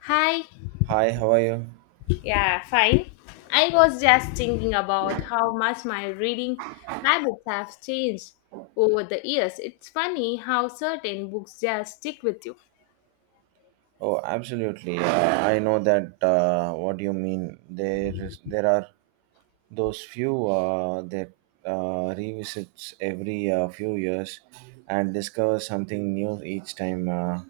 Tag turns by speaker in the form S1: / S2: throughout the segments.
S1: Hi,
S2: Hi, how are you?
S1: yeah, fine. I was just thinking about how much my reading habits have changed over the years. It's funny how certain books just stick with you.
S2: Oh, absolutely. I know that what you mean. There are those few that revisits every few years and discover something new each time.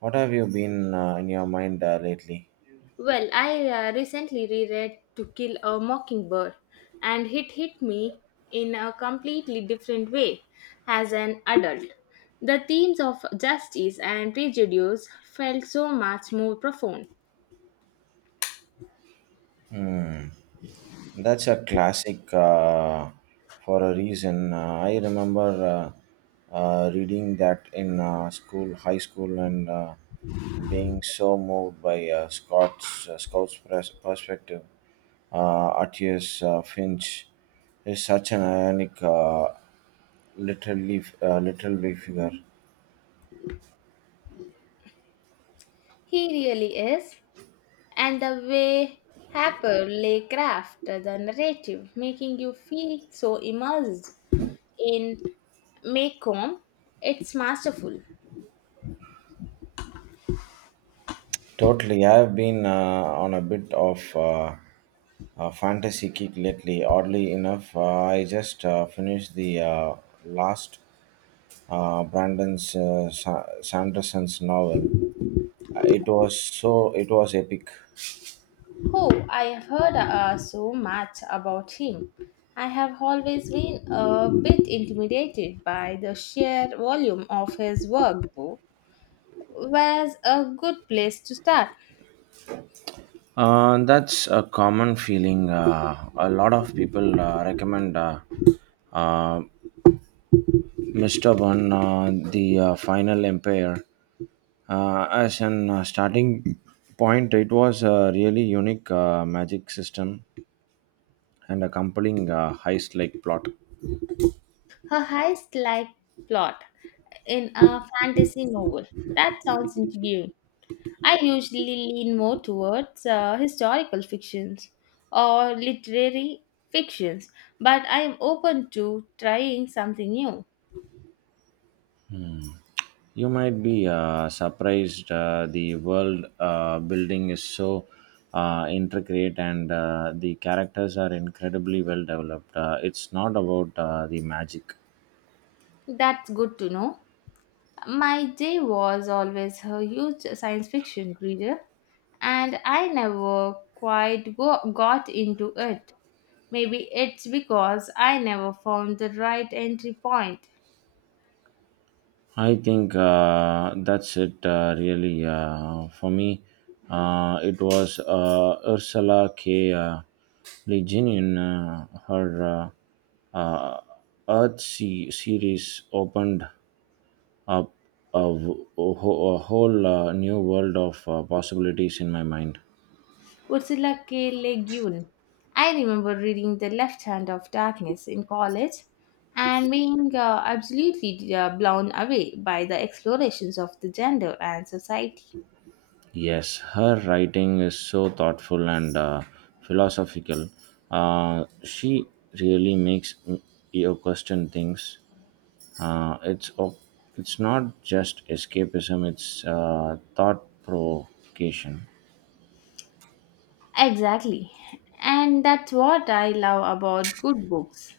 S2: What have you been in your mind lately?
S1: Well, I recently reread To Kill a Mockingbird and it hit me in a completely different way as an adult. The themes of justice and prejudice felt so much more profound.
S2: Hmm. That's a classic for a reason. I remember reading that in school, high school, and being so moved by Scott's perspective. Artius Finch is such an ionic, literally, literally figure.
S1: He really is, and the way Haperly craft the narrative, making you feel so immersed in Macomb, it's masterful.
S2: Totally, I have been on a bit of fantasy kick lately. Oddly enough, I just finished the last Brandon Sanderson's novel. It was so it was epic.
S1: Oh, I have heard so much about him. I have always been a bit intimidated by the sheer volume of his work, though. Was a good place to start.
S2: That's a common feeling. A lot of people recommend uh, Mr. Bun, The Final Empire, as an starting point. It was a really unique magic system and a compelling heist like plot.
S1: A heist-like plot in a fantasy novel. That sounds intriguing. I usually lean more towards historical fictions or literary fictions, but I am open to trying something new.
S2: You might be surprised, the world building is so intricate and the characters are incredibly well developed. It's not about the magic.
S1: That's good to know. My day was always a huge science fiction reader, and I never quite got into it. Maybe it's because I never found the right entry point.
S2: I think that's it really for me. It was Ursula K. Le Guin, her uh, uh, Earth series opened a, a w- a wh- a whole new world of possibilities in my mind.
S1: Ursula K. Le Guin. I remember reading The Left Hand of Darkness in college and being absolutely blown away by the explorations of the gender and society.
S2: Yes, her writing is so thoughtful and philosophical. She really you question things. Uh, it's op- it's not just escapism; it's thought provocation.
S1: Exactly. And that's what I love about good books.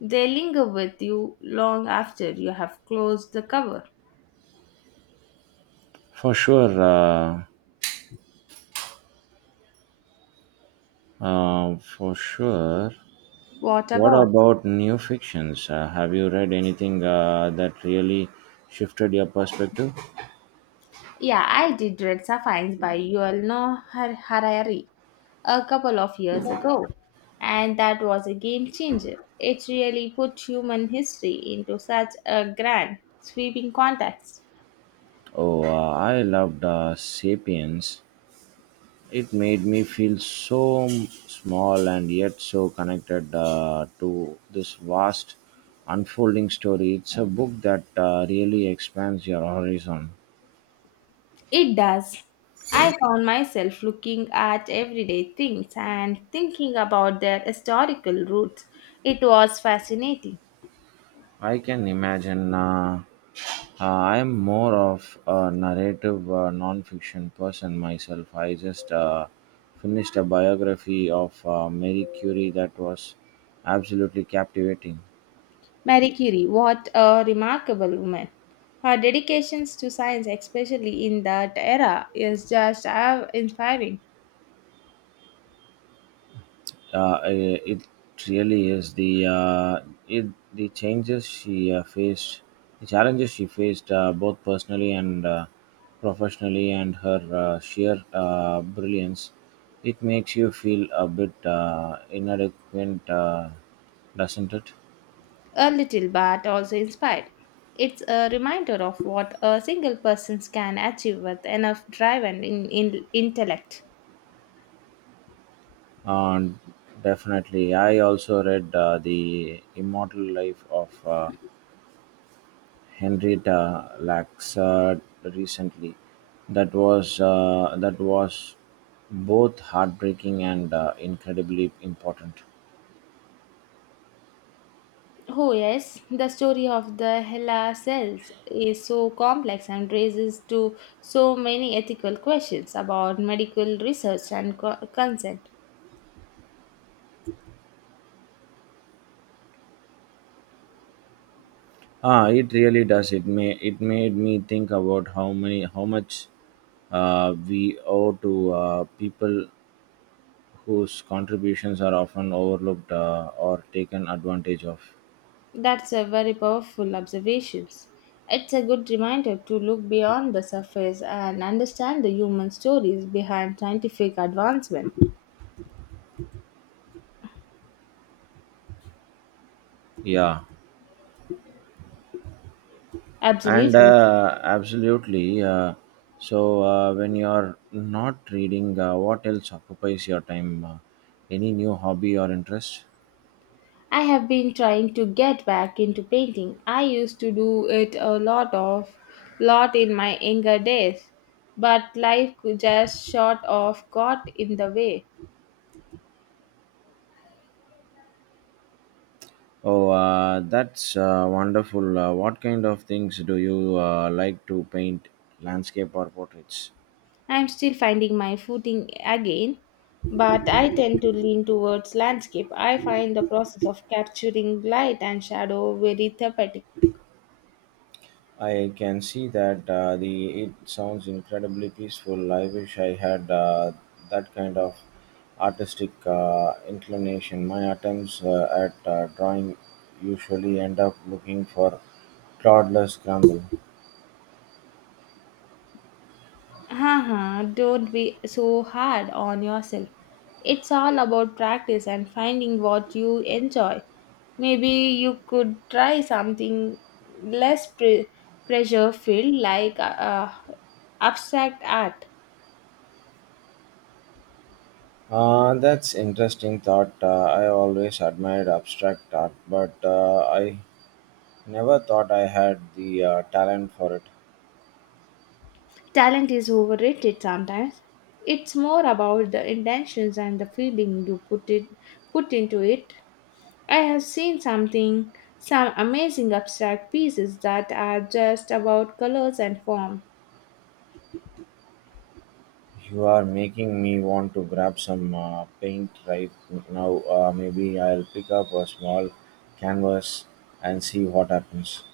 S1: They linger with you long after you have closed the cover.
S2: For sure, for sure.
S1: What
S2: What
S1: about?
S2: about new fictions? Have you read anything that really shifted your perspective?
S1: Yeah, I did read Sapphians by Yuval Noah Harari a couple of years ago, and that was a game changer. It really put human history into such a grand, sweeping context.
S2: Oh, I loved Sapiens. It made me feel small and yet so connected to this vast unfolding story. It's a book that really expands your horizon.
S1: It does. I found myself looking at everyday things and thinking about their historical roots. It was fascinating.
S2: I can imagine. I am more of a narrative fiction person myself. I just finished a biography of Marie Curie that was absolutely captivating.
S1: Marie Curie, what a remarkable woman. Her dedications to science, especially in that era, is just inspiring.
S2: It really is the it, the changes the challenges she faced both personally and professionally, and her sheer brilliance. It makes you feel a bit inadequate, doesn't it?
S1: A little, but also inspired. It's a reminder of what a single person can achieve with enough drive and in intellect.
S2: Uh, Definitely. I also read The Immortal Life of Henrietta Lacks recently. That was both heartbreaking and incredibly important.
S1: Oh, yes, the story of the HeLa cells is so complex and raises to so many ethical questions about medical research and consent.
S2: Ah, it really does. It made me think about how much we owe to people whose contributions are often overlooked or taken advantage of.
S1: That's a very powerful observations. It's a good reminder to look beyond the surface and understand the human stories behind scientific advancement.
S2: Yeah. and
S1: Absolutely.
S2: uh, absolutely. So when you're not reading, what else occupies your time? Any new hobby or interest?
S1: I have been trying to get back into painting. I used to do it a lot of lot in my younger days, but life could just sort of got in the way.
S2: Oh, that's wonderful. What kind of things do you like to paint? Landscape or portraits?
S1: I'm still finding my footing again, but I tend to lean towards landscape. I find the process of capturing light and shadow very therapeutic.
S2: I can see that. Uh, the it sounds incredibly peaceful. I wish I had that kind of artistic inclination. My attempts at drawing usually end up looking for toddlers crumble.
S1: Haha, don't be so hard on yourself. It's all about practice and finding what you enjoy. Maybe you could try something less pre- pressure filled like abstract art.
S2: That's interesting thought. I always admired abstract art, but I never thought I had the talent for it.
S1: Talent is overrated sometimes. It's more about the intentions and the feeling you put it put into it. I have seen some amazing abstract pieces that are just about colors and form.
S2: You're making me want to grab some paint right now. Maybe I'll pick up a small canvas and see what happens.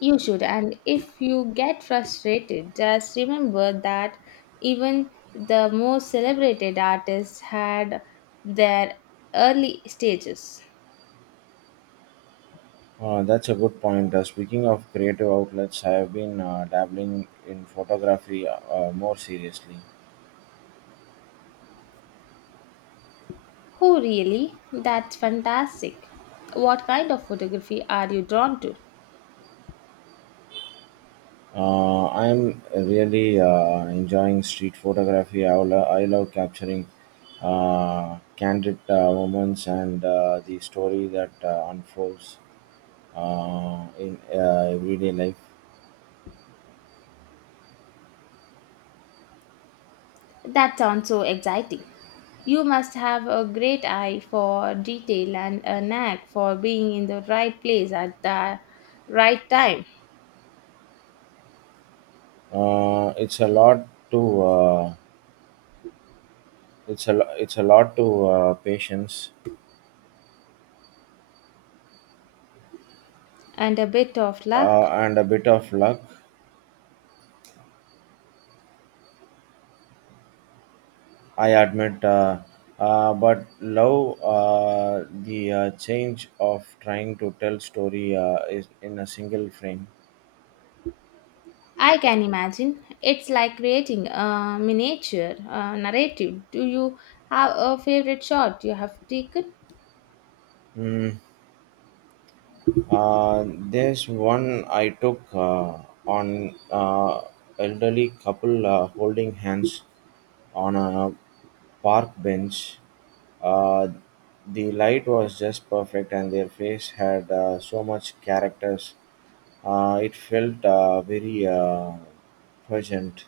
S1: You should, and if you get frustrated, just remember that even the most celebrated artists had their early stages.
S2: That's a good point. Speaking of creative outlets, I have been dabbling in photography more seriously.
S1: Oh, really? That's fantastic. What kind of photography are you drawn to?
S2: I'm really enjoying street photography. I love capturing candid moments and the story that unfolds in everyday life.
S1: That sounds so exciting. You must have a great eye for detail and a knack for being in the right place at the right time,
S2: It's a lot to it's a lo- it's a lot to patience
S1: and a bit of luck.
S2: and a bit of luck. I admit, but love the change of trying to tell story is in a single frame.
S1: I can imagine. It's like creating a miniature narrative. Do you have a favorite shot you have taken?
S2: Mm, there's one I took on elderly couple holding hands on a park bench. Uh, the light was just perfect, and their face had so much characters. It felt very present.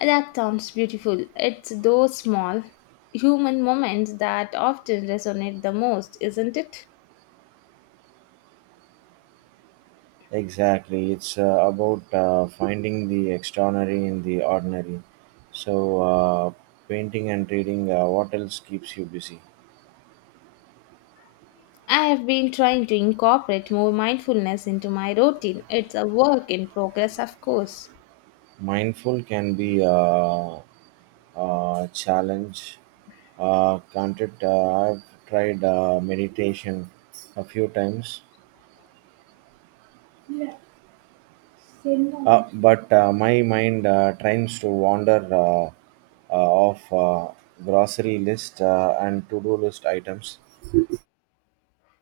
S1: That sounds beautiful. It's those small human moments that often resonate the most, isn't it?
S2: Exactly, it's about finding the extraordinary in the ordinary. So, painting and reading, what else keeps you busy?
S1: I have been trying to incorporate more mindfulness into my routine. It's a work in progress, of course.
S2: Mindful can be a challenge, can't it? I've tried meditation a few times, but my mind tries to wander off grocery list and to-do list items.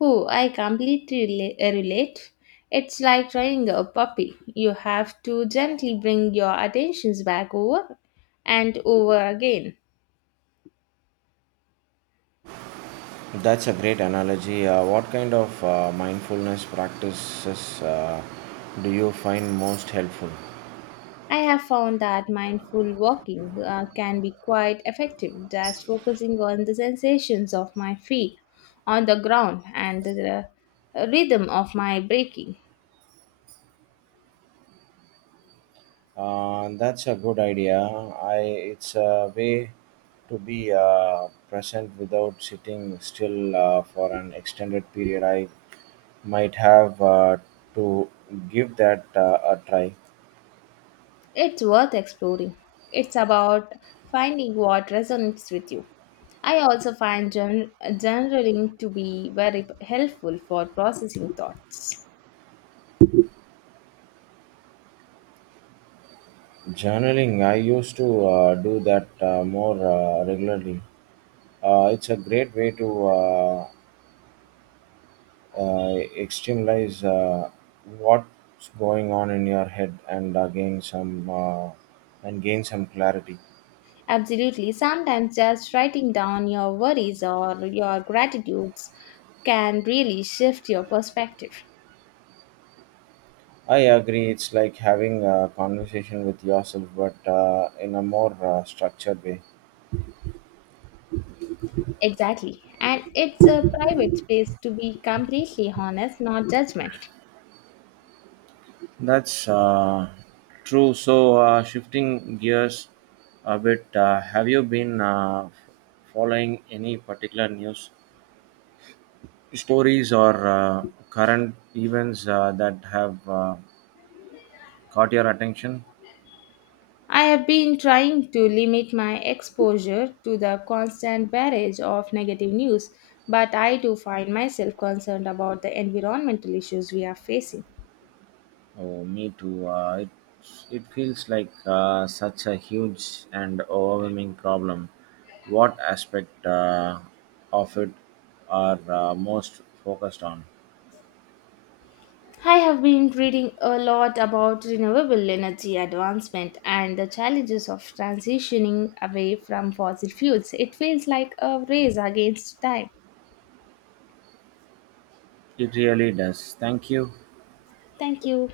S1: Oh, I completely relate. It's like trying a puppy. You have to gently bring your attentions back over and over again.
S2: That's a great analogy. What kind of mindfulness practices do you find most helpful?
S1: I have found that mindful walking can be quite effective, just focusing on the sensations of my feet on the ground and the rhythm of my breathing.
S2: That's a good idea. I it's a way to be present without sitting still for an extended period. I might have to give that a try.
S1: It's worth exploring. It's about finding what resonates with you. I also find journaling to be very helpful for processing thoughts.
S2: Journaling, I used to do that more regularly. It's a great way to externalize what's going on in your head and gain some clarity.
S1: Absolutely. Sometimes just writing down your worries or your gratitudes can really shift your perspective.
S2: I agree. It's like having a conversation with yourself, but in a more structured way.
S1: Exactly. And it's a private space to be completely honest, not judgment.
S2: That's true. So, shifting gears a bit, have you been following any particular news stories or current events that have caught your attention?
S1: I have been trying to limit my exposure to the constant barrage of negative news, but I do find myself concerned about the environmental issues we are facing.
S2: Oh, me too. It feels like such a huge and overwhelming problem. What aspect of it are most focused on?
S1: I have been reading a lot about renewable energy advancement and the challenges of transitioning away from fossil fuels. It feels like a race against time.
S2: It really does. Thank you.
S1: Thank you.